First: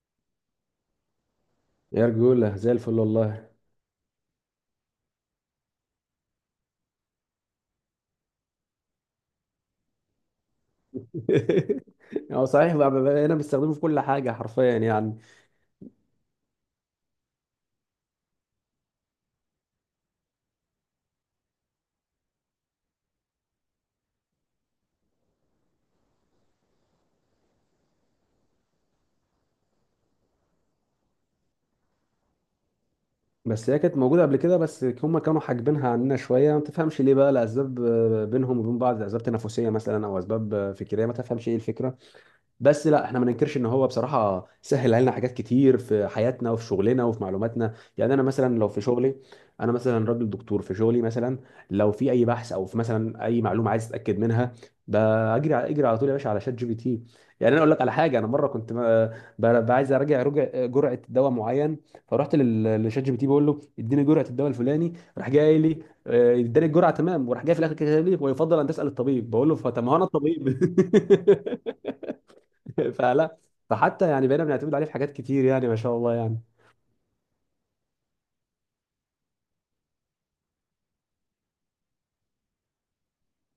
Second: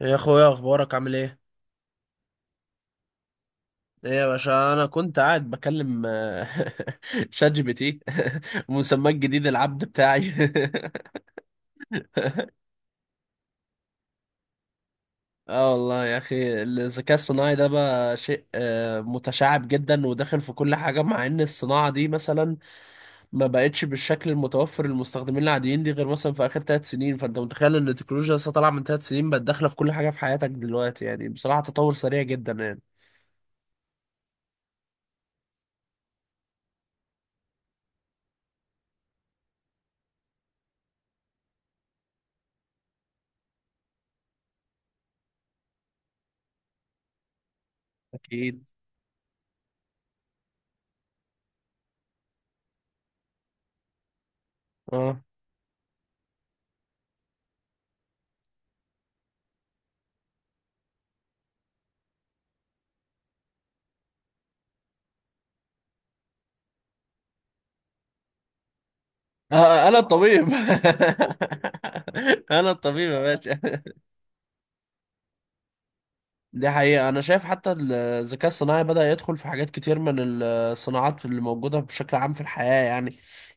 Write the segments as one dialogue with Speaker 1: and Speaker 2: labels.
Speaker 1: يا اخويا، اخبارك عامل ايه؟
Speaker 2: يا رجولة زي الفل والله.
Speaker 1: ايه يا باشا؟ انا كنت قاعد بكلم شات جي بي تي. مسماه الجديد العبد بتاعي.
Speaker 2: هو صحيح بقى بقينا بنستخدمه في كل حاجة حرفيا يعني.
Speaker 1: اه والله يا اخي، الذكاء الصناعي ده بقى شيء متشعب جدا وداخل في كل حاجه، مع ان الصناعه دي مثلا ما بقتش بالشكل المتوفر للمستخدمين العاديين دي غير مثلا في اخر ثلاث سنين. فانت متخيل ان التكنولوجيا لسه طالعه من ثلاث سنين بقت داخله في كل حاجه في حياتك دلوقتي؟ يعني بصراحه تطور سريع جدا يعني.
Speaker 2: بس هي كانت موجودة قبل كده، بس هما كانوا حاجبينها عننا شوية، ما تفهمش ليه بقى، لأسباب بينهم وبين بعض، أسباب تنافسية مثلا أو أسباب فكرية، ما تفهمش إيه الفكرة. بس لا، احنا ما ننكرش ان هو بصراحه سهل علينا حاجات كتير في حياتنا وفي شغلنا وفي معلوماتنا. يعني انا مثلا
Speaker 1: اكيد.
Speaker 2: لو في شغلي، انا مثلا راجل دكتور في شغلي مثلا، لو في اي بحث او في مثلا اي معلومه عايز اتاكد منها،
Speaker 1: اه.
Speaker 2: بجري على اجري على طول يا باشا على شات جي بي تي. يعني انا اقول لك على حاجه، انا مره كنت عايز اراجع جرعه دواء معين، فرحت لشات جي بي تي، بقول له اديني جرعه الدواء الفلاني، راح جاي لي اداني الجرعه تمام، وراح جاي في الاخر كاتب لي ويفضل ان تسال الطبيب، بقول له فطب ما هو
Speaker 1: انا
Speaker 2: انا الطبيب.
Speaker 1: الطبيب. انا الطبيب يا
Speaker 2: فلا،
Speaker 1: باشا.
Speaker 2: فحتى يعني بقينا بنعتمد عليه في حاجات كتير يعني، ما شاء الله يعني.
Speaker 1: دي حقيقة، انا شايف حتى الذكاء الصناعي بدأ يدخل في حاجات كتير من الصناعات اللي موجودة بشكل عام في الحياة يعني.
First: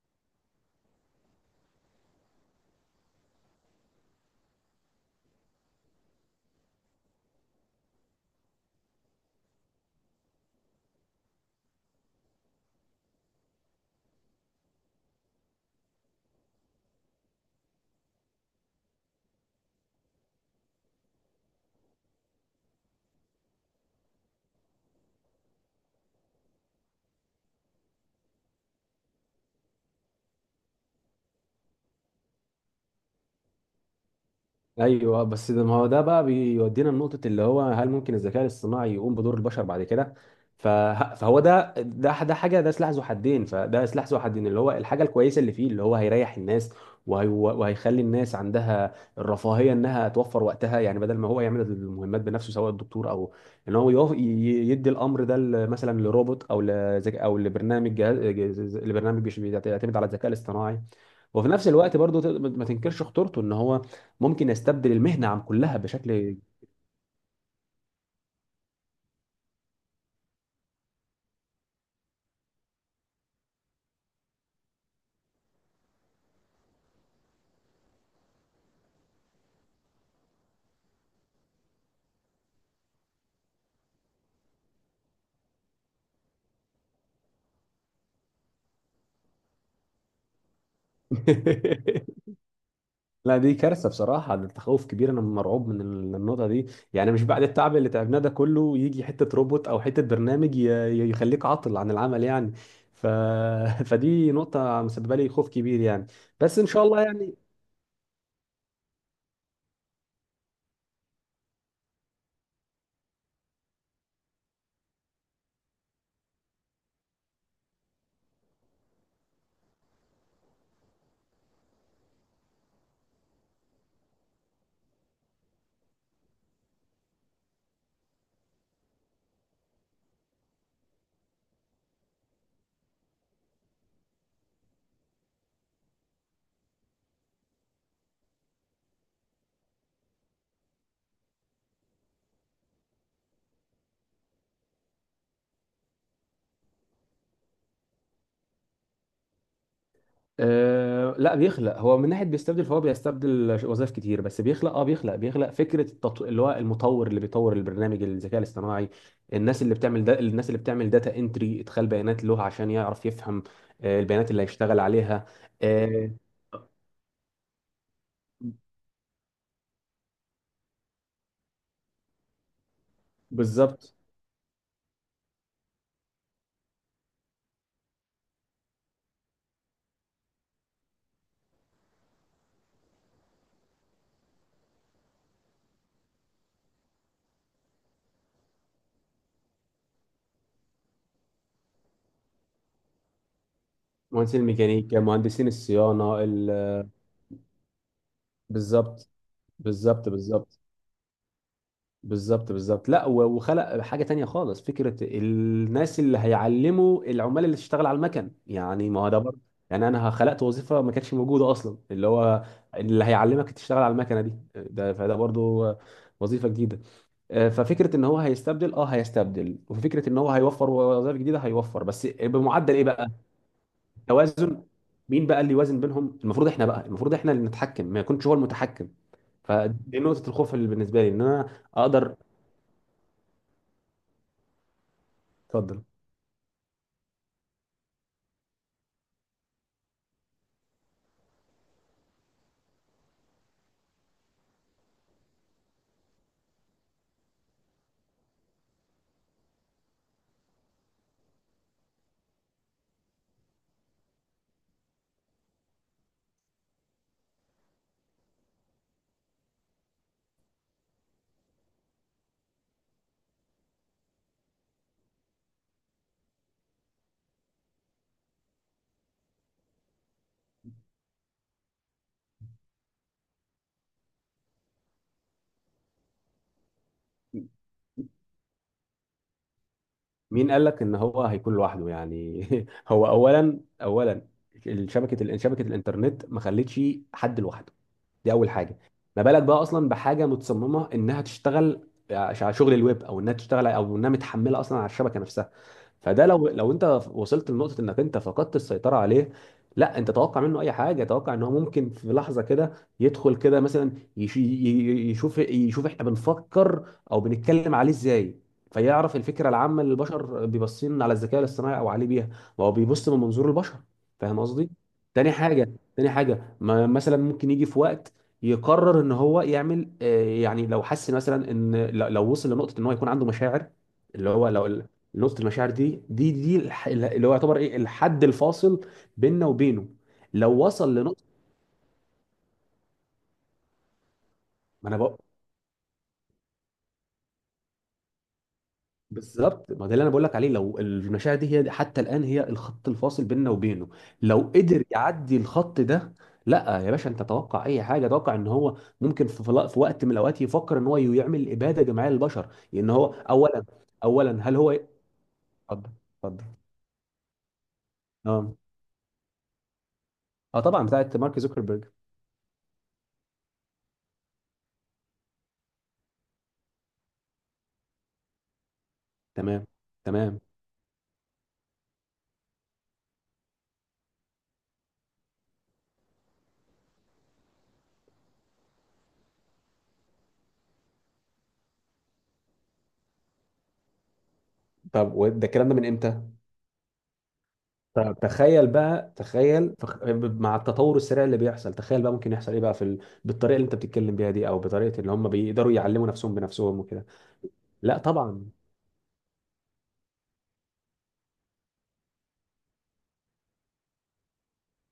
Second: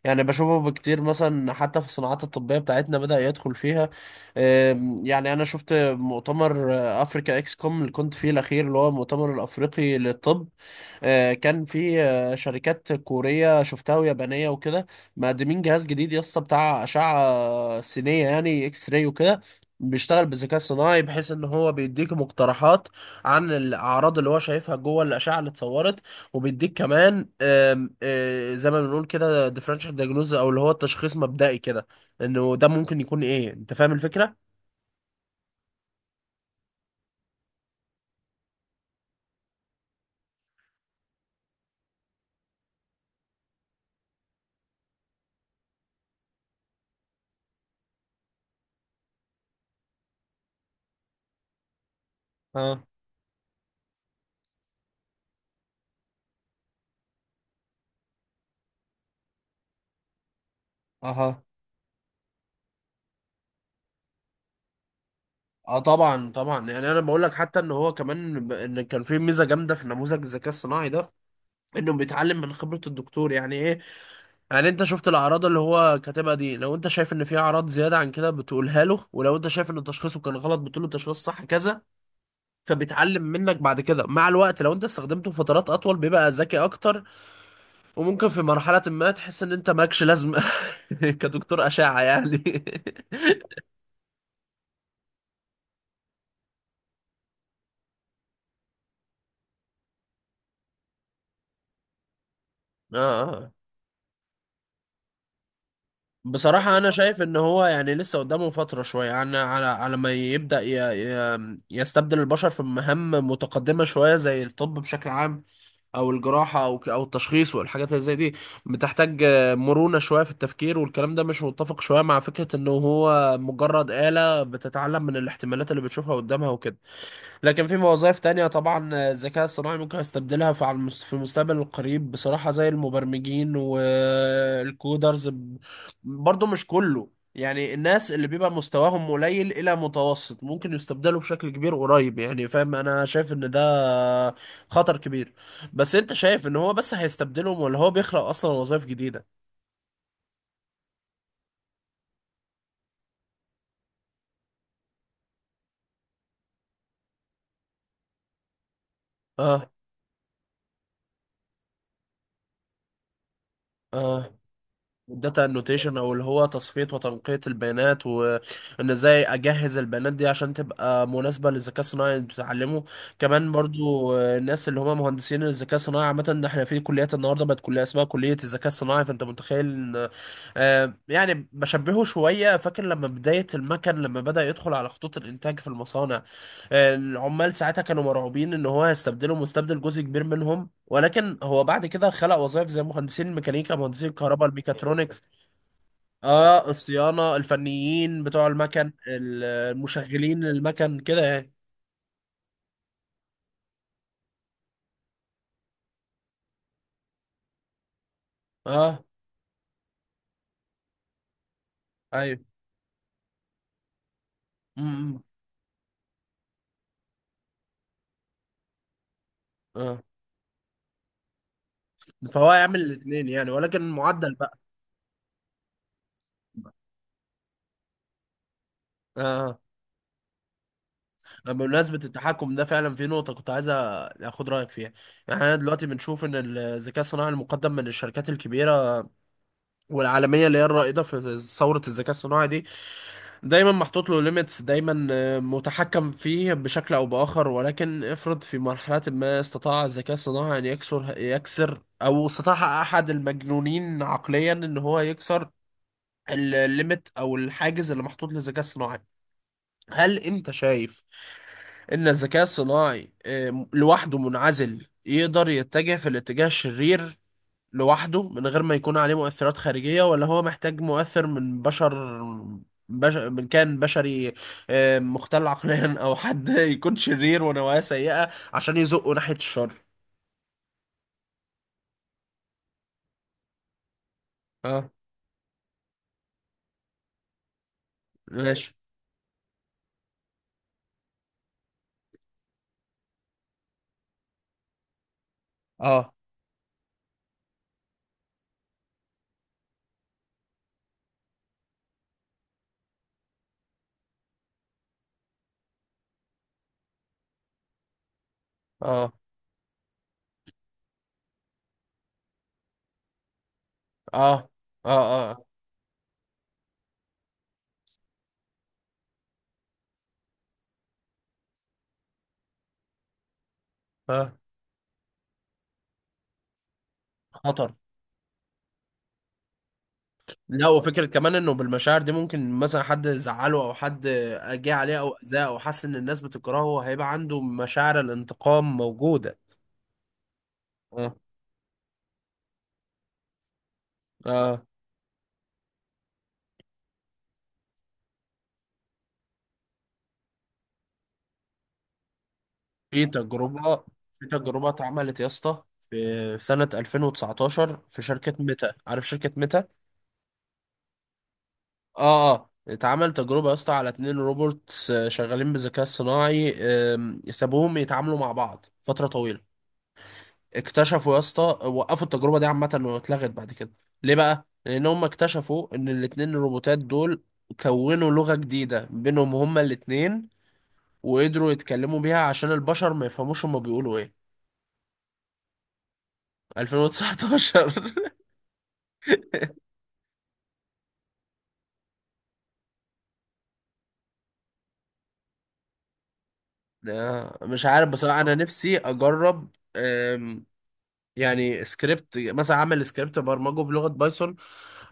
Speaker 1: يعني بشوفه بكتير مثلا حتى في الصناعات الطبية بتاعتنا بدأ يدخل فيها. يعني انا شفت مؤتمر افريكا اكس كوم اللي كنت فيه الاخير، اللي هو المؤتمر الافريقي للطب. كان في شركات كورية شفتها ويابانية وكده، مقدمين جهاز جديد يا اسطى بتاع أشعة سينية، يعني اكس راي وكده، بيشتغل بالذكاء الصناعي، بحيث ان هو بيديك مقترحات عن الاعراض اللي هو شايفها جوه الاشعه اللي اتصورت. وبيديك كمان آم، آه، زي ما بنقول كده ديفرنشال دايجنوز، او اللي هو التشخيص مبدئي كده، انه ده ممكن يكون ايه. انت فاهم الفكره؟
Speaker 2: ايوه، بس ده ما هو ده بقى بيودينا لنقطه اللي هو، هل ممكن الذكاء الاصطناعي يقوم بدور البشر بعد كده؟ فهو ده حاجه، ده سلاح ذو حدين، فده سلاح ذو حدين. اللي هو الحاجه الكويسه اللي فيه، اللي هو هيريح الناس وهيخلي الناس عندها الرفاهيه انها توفر وقتها، يعني بدل ما هو يعمل المهمات بنفسه سواء
Speaker 1: اه.
Speaker 2: الدكتور او ان هو يدي الامر ده مثلا لروبوت او او لبرنامج لبرنامج بيعتمد على الذكاء الاصطناعي.
Speaker 1: اها.
Speaker 2: وفي نفس الوقت برضو ما تنكرش خطورته، ان هو ممكن يستبدل المهنه عن كلها
Speaker 1: اه طبعا
Speaker 2: بشكل.
Speaker 1: طبعا. يعني انا بقول لك حتى ان هو كمان ان كان في ميزه جامده في نموذج الذكاء الصناعي ده، انه بيتعلم من خبره الدكتور. يعني ايه؟ يعني انت شفت الاعراض اللي هو كاتبها دي، لو انت شايف ان في اعراض زياده عن كده بتقولها له، ولو انت شايف ان تشخيصه كان غلط بتقول له تشخيص صح كذا، فبيتعلم منك بعد كده مع الوقت. لو انت استخدمته فترات اطول بيبقى ذكي اكتر، وممكن في مرحله ما تحس ان انت مالكش لازمه كدكتور اشعه يعني.
Speaker 2: لا دي كارثه بصراحه، ده تخوف كبير، انا مرعوب من النقطه دي. يعني مش بعد التعب اللي تعبناه ده كله يجي حته روبوت او حته برنامج يخليك عاطل عن العمل يعني. ف...
Speaker 1: اه.
Speaker 2: فدي نقطه مسببه لي خوف كبير يعني. بس ان
Speaker 1: بصراحة
Speaker 2: شاء
Speaker 1: أنا
Speaker 2: الله
Speaker 1: شايف إن
Speaker 2: يعني.
Speaker 1: هو يعني لسه قدامه فترة شوية، يعني على ما يبدأ يستبدل البشر في مهام متقدمة شوية زي الطب بشكل عام، أو الجراحة، أو التشخيص والحاجات اللي زي دي. بتحتاج مرونة شوية في التفكير، والكلام ده مش متفق شوية مع فكرة إنه هو مجرد آلة بتتعلم من الاحتمالات اللي بتشوفها قدامها وكده. لكن في وظائف تانية طبعا الذكاء الصناعي ممكن يستبدلها في في المستقبل القريب بصراحة، زي المبرمجين والكودرز. برضو مش كله، يعني الناس اللي بيبقى مستواهم قليل إلى متوسط ممكن يستبدلوا بشكل كبير قريب يعني، فاهم؟ أنا شايف إن ده خطر كبير. بس أنت شايف إن هو بس هيستبدلهم، ولا هو بيخلق أصلا وظائف جديدة؟
Speaker 2: أه لا بيخلق، هو من ناحيه بيستبدل، فهو بيستبدل وظائف كتير، بس بيخلق، اه بيخلق فكره اللي هو المطور اللي بيطور البرنامج الذكاء الاصطناعي، الناس
Speaker 1: اه.
Speaker 2: اللي بتعمل الناس اللي بتعمل داتا انتري ادخال بيانات له عشان يعرف يفهم البيانات
Speaker 1: اه.
Speaker 2: اللي هيشتغل عليها.
Speaker 1: داتا انوتيشن،
Speaker 2: آه،
Speaker 1: او اللي هو تصفية وتنقية البيانات، وان ازاي اجهز البيانات دي عشان تبقى مناسبة للذكاء الصناعي اللي بتتعلمه. كمان
Speaker 2: بالظبط.
Speaker 1: برضو الناس اللي هم مهندسين الذكاء الصناعي عامة. إن احنا في كليات النهاردة بقت كلية اسمها كلية الذكاء الصناعي، فانت متخيل ان يعني بشبهه شوية. فاكر لما بداية المكن لما بدأ يدخل على خطوط الانتاج في المصانع، العمال ساعتها كانوا مرعوبين ان هو هيستبدله، مستبدل جزء كبير منهم، ولكن هو بعد كده خلق وظائف زي مهندسين الميكانيكا، مهندسين
Speaker 2: مهندسين
Speaker 1: الكهرباء،
Speaker 2: الميكانيكا،
Speaker 1: الميكاترونكس.
Speaker 2: مهندسين الصيانه
Speaker 1: اه الصيانة، الفنيين بتوع المكن،
Speaker 2: بالظبط. بالظبط
Speaker 1: المشغلين
Speaker 2: بالظبط.
Speaker 1: المكن كده يعني.
Speaker 2: بالظبط لا، وخلق حاجه تانية خالص، فكره الناس اللي هيعلموا العمال اللي تشتغل على المكن، يعني ما
Speaker 1: اه.
Speaker 2: هو ده برضه يعني انا خلقت وظيفه ما كانتش موجوده اصلا، اللي
Speaker 1: ايوه.
Speaker 2: هو اللي هيعلمك تشتغل على المكنه دي، ده فده
Speaker 1: امم.
Speaker 2: برضه وظيفه جديده. آه، ففكره ان هو هيستبدل، اه هيستبدل،
Speaker 1: اه.
Speaker 2: وفكره ان هو هيوفر وظائف جديده هيوفر، بس
Speaker 1: فهو
Speaker 2: بمعدل
Speaker 1: يعمل
Speaker 2: ايه بقى؟
Speaker 1: الاثنين يعني، ولكن المعدل بقى.
Speaker 2: توازن. مين بقى اللي يوازن بينهم؟ المفروض احنا بقى، المفروض احنا اللي نتحكم، ما يكونش هو المتحكم.
Speaker 1: اه.
Speaker 2: فدي نقطه الخوف اللي بالنسبه لي، ان انا
Speaker 1: آه. بمناسبة
Speaker 2: اقدر.
Speaker 1: التحكم ده فعلا في نقطة كنت عايز اخد رأيك فيها. يعني احنا
Speaker 2: اتفضل.
Speaker 1: دلوقتي بنشوف ان الذكاء الصناعي المقدم من الشركات الكبيرة والعالمية، اللي هي الرائدة في ثورة الذكاء الصناعي دي، دايما محطوط له ليميتس، دايما متحكم فيه بشكل او باخر. ولكن افرض في مرحله ما استطاع الذكاء الصناعي ان يكسر، او استطاع احد المجنونين عقليا ان هو يكسر الليميت او الحاجز اللي محطوط للذكاء الصناعي، هل انت شايف ان الذكاء الصناعي لوحده منعزل يقدر يتجه في الاتجاه الشرير لوحده، من غير ما يكون عليه مؤثرات خارجية؟ ولا هو محتاج مؤثر من بشر، من كان بشري مختل عقليا او حد يكون شرير ونوايا سيئة عشان يزقه ناحية الشر؟
Speaker 2: مين قال لك ان هو هيكون لوحده يعني؟ هو اولا، اولا
Speaker 1: اه.
Speaker 2: شبكه، شبكه الانترنت ما خلتش حد لوحده، دي اول
Speaker 1: ماشي.
Speaker 2: حاجه. ما بالك بقى اصلا بحاجه متصممه انها تشتغل على شغل الويب، او انها تشتغل، او انها متحمله اصلا على الشبكه نفسها.
Speaker 1: اه.
Speaker 2: فده لو انت وصلت لنقطه انك انت فقدت السيطره عليه، لا انت توقع منه اي حاجه، توقع ان هو ممكن في لحظه كده يدخل كده مثلا يشوف، يشوف احنا بنفكر او بنتكلم عليه ازاي،
Speaker 1: اه.
Speaker 2: فيعرف الفكره العامه اللي البشر بيبصين على الذكاء الاصطناعي او عليه بيها. ما هو بيبص من منظور البشر. فاهم
Speaker 1: اه.
Speaker 2: قصدي.
Speaker 1: اه.
Speaker 2: تاني
Speaker 1: اه.
Speaker 2: حاجه تاني حاجه ما مثلا ممكن يجي في وقت يقرر ان هو يعمل يعني لو حس مثلا ان لو وصل لنقطه ان هو يكون عنده مشاعر، اللي
Speaker 1: اه.
Speaker 2: هو لو نقطه المشاعر دي، دي اللي هو يعتبر
Speaker 1: خطر.
Speaker 2: ايه الحد الفاصل بيننا وبينه، لو
Speaker 1: لا،
Speaker 2: وصل
Speaker 1: وفكرة
Speaker 2: لنقطه.
Speaker 1: كمان انه بالمشاعر دي ممكن مثلا حد زعله، او حد جه
Speaker 2: ما انا
Speaker 1: عليه او
Speaker 2: بقول،
Speaker 1: اذاه، او حس ان الناس بتكرهه، هيبقى عنده مشاعر الانتقام موجودة.
Speaker 2: بالظبط، ما ده اللي انا بقول لك عليه، لو
Speaker 1: اه.
Speaker 2: المشاعر دي هي حتى الان هي الخط الفاصل بيننا وبينه، لو
Speaker 1: اه.
Speaker 2: قدر يعدي الخط ده، لا يا باشا انت توقع اي حاجه، توقع ان هو ممكن في في وقت من الاوقات يفكر ان هو يعمل اباده جماعيه للبشر، لان
Speaker 1: في
Speaker 2: هو اولا،
Speaker 1: تجربة في
Speaker 2: اولا هل
Speaker 1: تجربة
Speaker 2: هو.
Speaker 1: اتعملت يا اسطى،
Speaker 2: اتفضل.
Speaker 1: في
Speaker 2: اتفضل.
Speaker 1: سنة 2019 في شركة
Speaker 2: اه.
Speaker 1: ميتا. عارف شركة ميتا؟
Speaker 2: اه طبعا، بتاعت مارك زوكربيرج.
Speaker 1: اه. اه. اتعمل تجربة يا اسطى على اتنين روبوتس شغالين بالذكاء الصناعي. سابوهم يتعاملوا مع بعض فترة طويلة.
Speaker 2: تمام. تمام.
Speaker 1: اكتشفوا يا اسطى، وقفوا التجربة دي عامة واتلغت بعد كده. ليه بقى؟ لأن هم اكتشفوا إن الاتنين الروبوتات دول كونوا لغة جديدة بينهم هما الاتنين، وقدروا يتكلموا بيها عشان البشر ما يفهموش هما بيقولوا ايه.
Speaker 2: طب وده الكلام ده من امتى؟
Speaker 1: 2019.
Speaker 2: طب تخيل بقى، تخيل، مع التطور السريع اللي بيحصل، تخيل بقى ممكن يحصل ايه بقى في بالطريقه اللي انت بتتكلم بيها دي، او بطريقه اللي هم بيقدروا يعلموا نفسهم بنفسهم وكده.
Speaker 1: مش عارف
Speaker 2: لا
Speaker 1: بصراحة. أنا
Speaker 2: طبعا.
Speaker 1: نفسي أجرب يعني سكريبت مثلا، أعمل سكريبت برمجه بلغة بايثون،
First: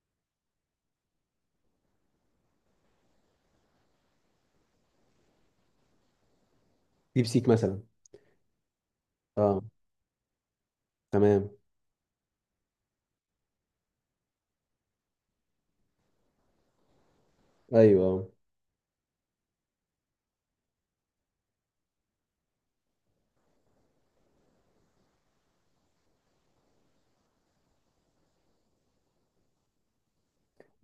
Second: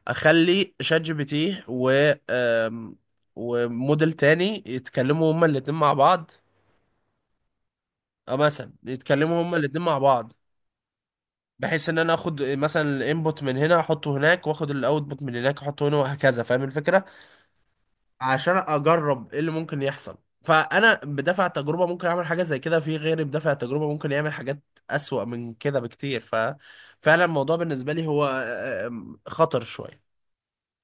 Speaker 1: أخلي شات جي بي تي و آم، وموديل تاني يتكلموا هما الاتنين مع بعض،
Speaker 2: ديب سيك مثلا.
Speaker 1: أو مثلا يتكلموا هما
Speaker 2: اه.
Speaker 1: الاتنين مع بعض،
Speaker 2: تمام.
Speaker 1: بحيث إن أنا آخد مثلا الانبوت من هنا أحطه هناك، وآخد الاوتبوت من هناك أحطه هنا، وهكذا. فاهم الفكرة؟
Speaker 2: ايوه.
Speaker 1: عشان اجرب ايه اللي ممكن يحصل. فانا بدافع التجربه ممكن اعمل حاجه زي كده، في غيري بدافع التجربه ممكن يعمل حاجات اسوأ من كده بكتير. ففعلا الموضوع بالنسبه لي هو خطر شويه.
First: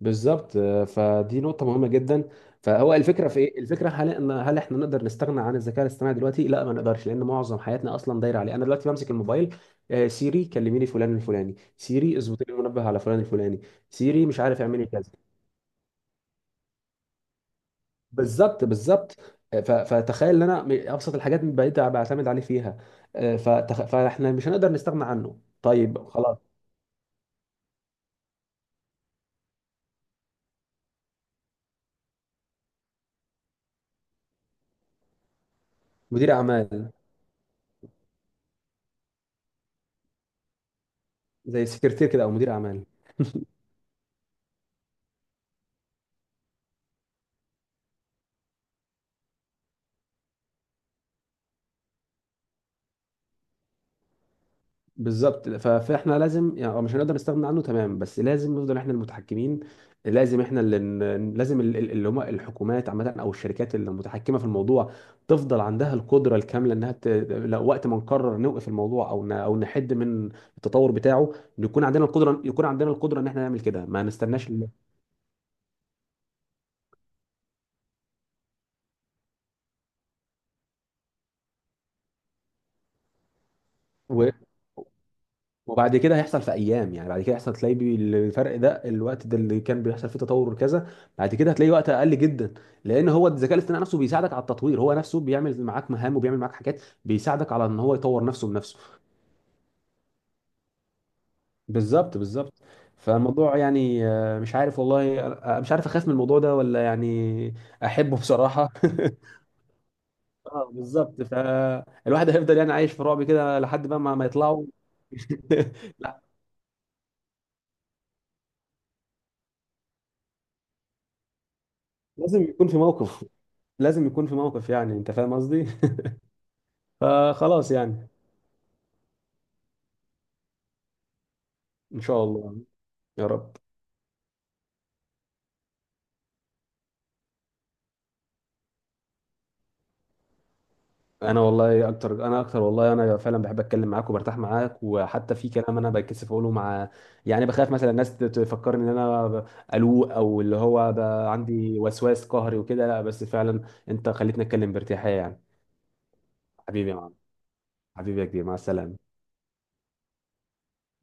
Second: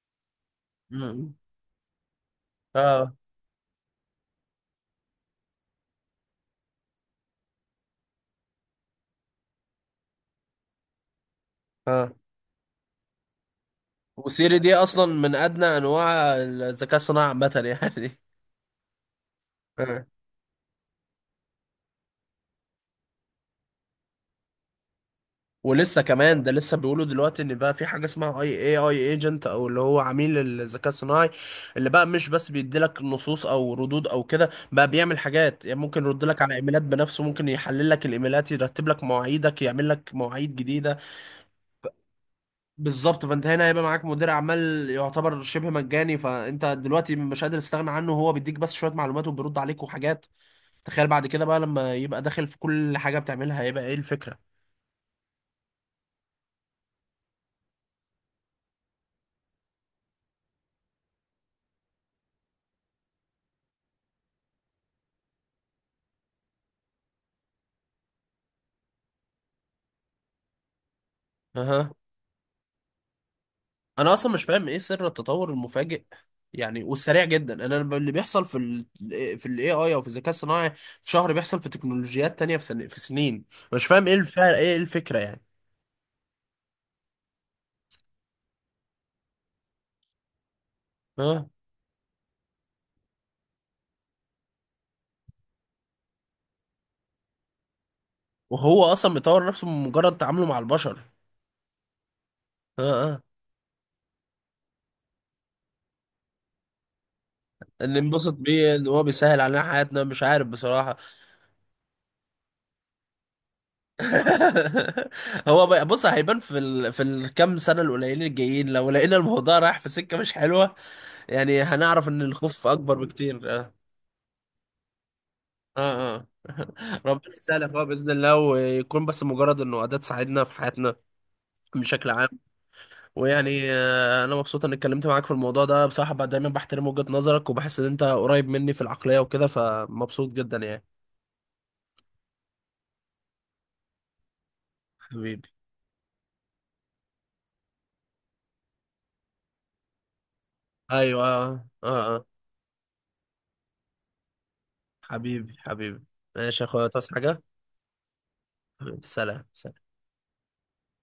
Speaker 2: بالظبط. آه،
Speaker 1: مم.
Speaker 2: فدي نقطة مهمة جدا. فهو
Speaker 1: اه.
Speaker 2: الفكرة في ايه؟ الفكرة، هل ان، هل احنا نقدر نستغنى عن الذكاء الاصطناعي دلوقتي؟ لا ما نقدرش، لان معظم حياتنا اصلا دايرة عليه. انا دلوقتي بمسك الموبايل، آه، سيري كلميني فلان الفلاني،
Speaker 1: اه.
Speaker 2: سيري اظبطي لي المنبه على فلان الفلاني، سيري مش
Speaker 1: وسيري
Speaker 2: عارف
Speaker 1: دي
Speaker 2: اعملي
Speaker 1: اصلا
Speaker 2: كذا.
Speaker 1: من ادنى انواع الذكاء الصناعي عامه يعني.
Speaker 2: بالظبط بالظبط. آه، فتخيل ان انا ابسط الحاجات بقيت بعتمد عليه فيها. آه، فاحنا مش هنقدر نستغنى عنه.
Speaker 1: ولسه
Speaker 2: طيب خلاص.
Speaker 1: كمان، ده لسه بيقولوا دلوقتي ان بقى في حاجه اسمها اي اي اي ايجنت، او اللي هو عميل الذكاء الصناعي، اللي بقى مش بس بيديلك نصوص او ردود او كده، بقى بيعمل حاجات يعني. ممكن يرد
Speaker 2: مدير
Speaker 1: لك على ايميلات
Speaker 2: اعمال،
Speaker 1: بنفسه، ممكن يحلل لك الايميلات، يرتب لك مواعيدك، يعمل لك مواعيد جديده.
Speaker 2: زي سكرتير كده او مدير اعمال.
Speaker 1: بالظبط. فانت هنا هيبقى معاك مدير اعمال يعتبر شبه مجاني. فانت دلوقتي مش قادر تستغنى عنه، هو بيديك بس شويه معلومات وبيرد عليك وحاجات. تخيل بعد كده بقى لما يبقى داخل في كل حاجه بتعملها، هيبقى ايه الفكره.
Speaker 2: بالظبط، فاحنا لازم يعني، آه، مش هنقدر نستغنى عنه تمام، بس لازم نفضل احنا المتحكمين. لازم احنا اللي لازم اللي هم الحكومات عامه او الشركات المتحكمه في الموضوع تفضل عندها القدره الكامله انها لو وقت ما نقرر نوقف الموضوع او او نحد من التطور بتاعه، نكون
Speaker 1: اها.
Speaker 2: عندنا القدره، يكون عندنا القدره ان احنا نعمل كده، ما
Speaker 1: انا اصلا مش
Speaker 2: نستناش.
Speaker 1: فاهم ايه سر التطور المفاجئ، يعني والسريع جدا. انا اللي بيحصل في الاي اي، او في الذكاء الصناعي في شهر، بيحصل في تكنولوجيات تانية في سن في سنين. مش فاهم ايه الفعل، ايه الفكرة يعني.
Speaker 2: وبعد كده هيحصل في ايام يعني، بعد كده هيحصل تلاقي الفرق ده الوقت ده اللي كان بيحصل فيه تطور كذا، بعد
Speaker 1: اه.
Speaker 2: كده هتلاقي وقت اقل جدا. لان هو الذكاء الاصطناعي نفسه بيساعدك على التطوير، هو نفسه بيعمل معاك مهام وبيعمل معاك حاجات، بيساعدك على ان هو يطور نفسه بنفسه.
Speaker 1: وهو اصلا بيطور نفسه من مجرد تعامله مع البشر.
Speaker 2: بالظبط بالظبط.
Speaker 1: اه. اه.
Speaker 2: فالموضوع يعني، آه، مش عارف والله، آه، مش عارف اخاف من الموضوع ده ولا يعني
Speaker 1: اللي
Speaker 2: احبه
Speaker 1: انبسط
Speaker 2: بصراحة.
Speaker 1: بيه ان هو بيسهل علينا حياتنا. مش عارف
Speaker 2: اه
Speaker 1: بصراحة.
Speaker 2: بالظبط، فالواحد هيفضل يعني عايش في رعب كده لحد بقى ما، ما يطلعوا.
Speaker 1: بص،
Speaker 2: لا،
Speaker 1: هيبان في في الكام سنة القليلين الجايين. لو لقينا الموضوع رايح في سكة مش حلوة، يعني هنعرف ان
Speaker 2: لازم
Speaker 1: الخوف
Speaker 2: يكون في
Speaker 1: اكبر
Speaker 2: موقف،
Speaker 1: بكتير آه.
Speaker 2: لازم يكون في موقف، يعني انت فاهم قصدي.
Speaker 1: اه. اه. ربنا يسهل يا
Speaker 2: فخلاص
Speaker 1: اخويا
Speaker 2: يعني.
Speaker 1: باذن الله، ويكون بس مجرد انه اداه تساعدنا في حياتنا
Speaker 2: ان
Speaker 1: بشكل
Speaker 2: شاء
Speaker 1: عام.
Speaker 2: الله. يا رب.
Speaker 1: ويعني انا مبسوط اني اتكلمت معاك في الموضوع ده بصراحه. بقى دايما بحترم وجهه نظرك وبحس ان انت قريب مني في العقليه وكده، فمبسوط جدا يعني.
Speaker 2: انا والله اكتر، انا اكتر والله، انا فعلا بحب اتكلم معاك وبرتاح معاك، وحتى
Speaker 1: حبيبي.
Speaker 2: في كلام انا بتكسف اقوله مع، يعني بخاف مثلا الناس تفكرني ان انا قلوق، او اللي هو
Speaker 1: ايوه. اه.
Speaker 2: عندي
Speaker 1: اه. آه.
Speaker 2: وسواس قهري وكده، لا بس فعلا انت خليتني اتكلم بارتياحية يعني.
Speaker 1: حبيبي حبيبي. ماشي يا اخويا،
Speaker 2: حبيبي يا
Speaker 1: تصحى
Speaker 2: معلم.
Speaker 1: حاجه.
Speaker 2: حبيبي يا كبير، مع
Speaker 1: حبيبي.
Speaker 2: السلامة.
Speaker 1: سلام سلام.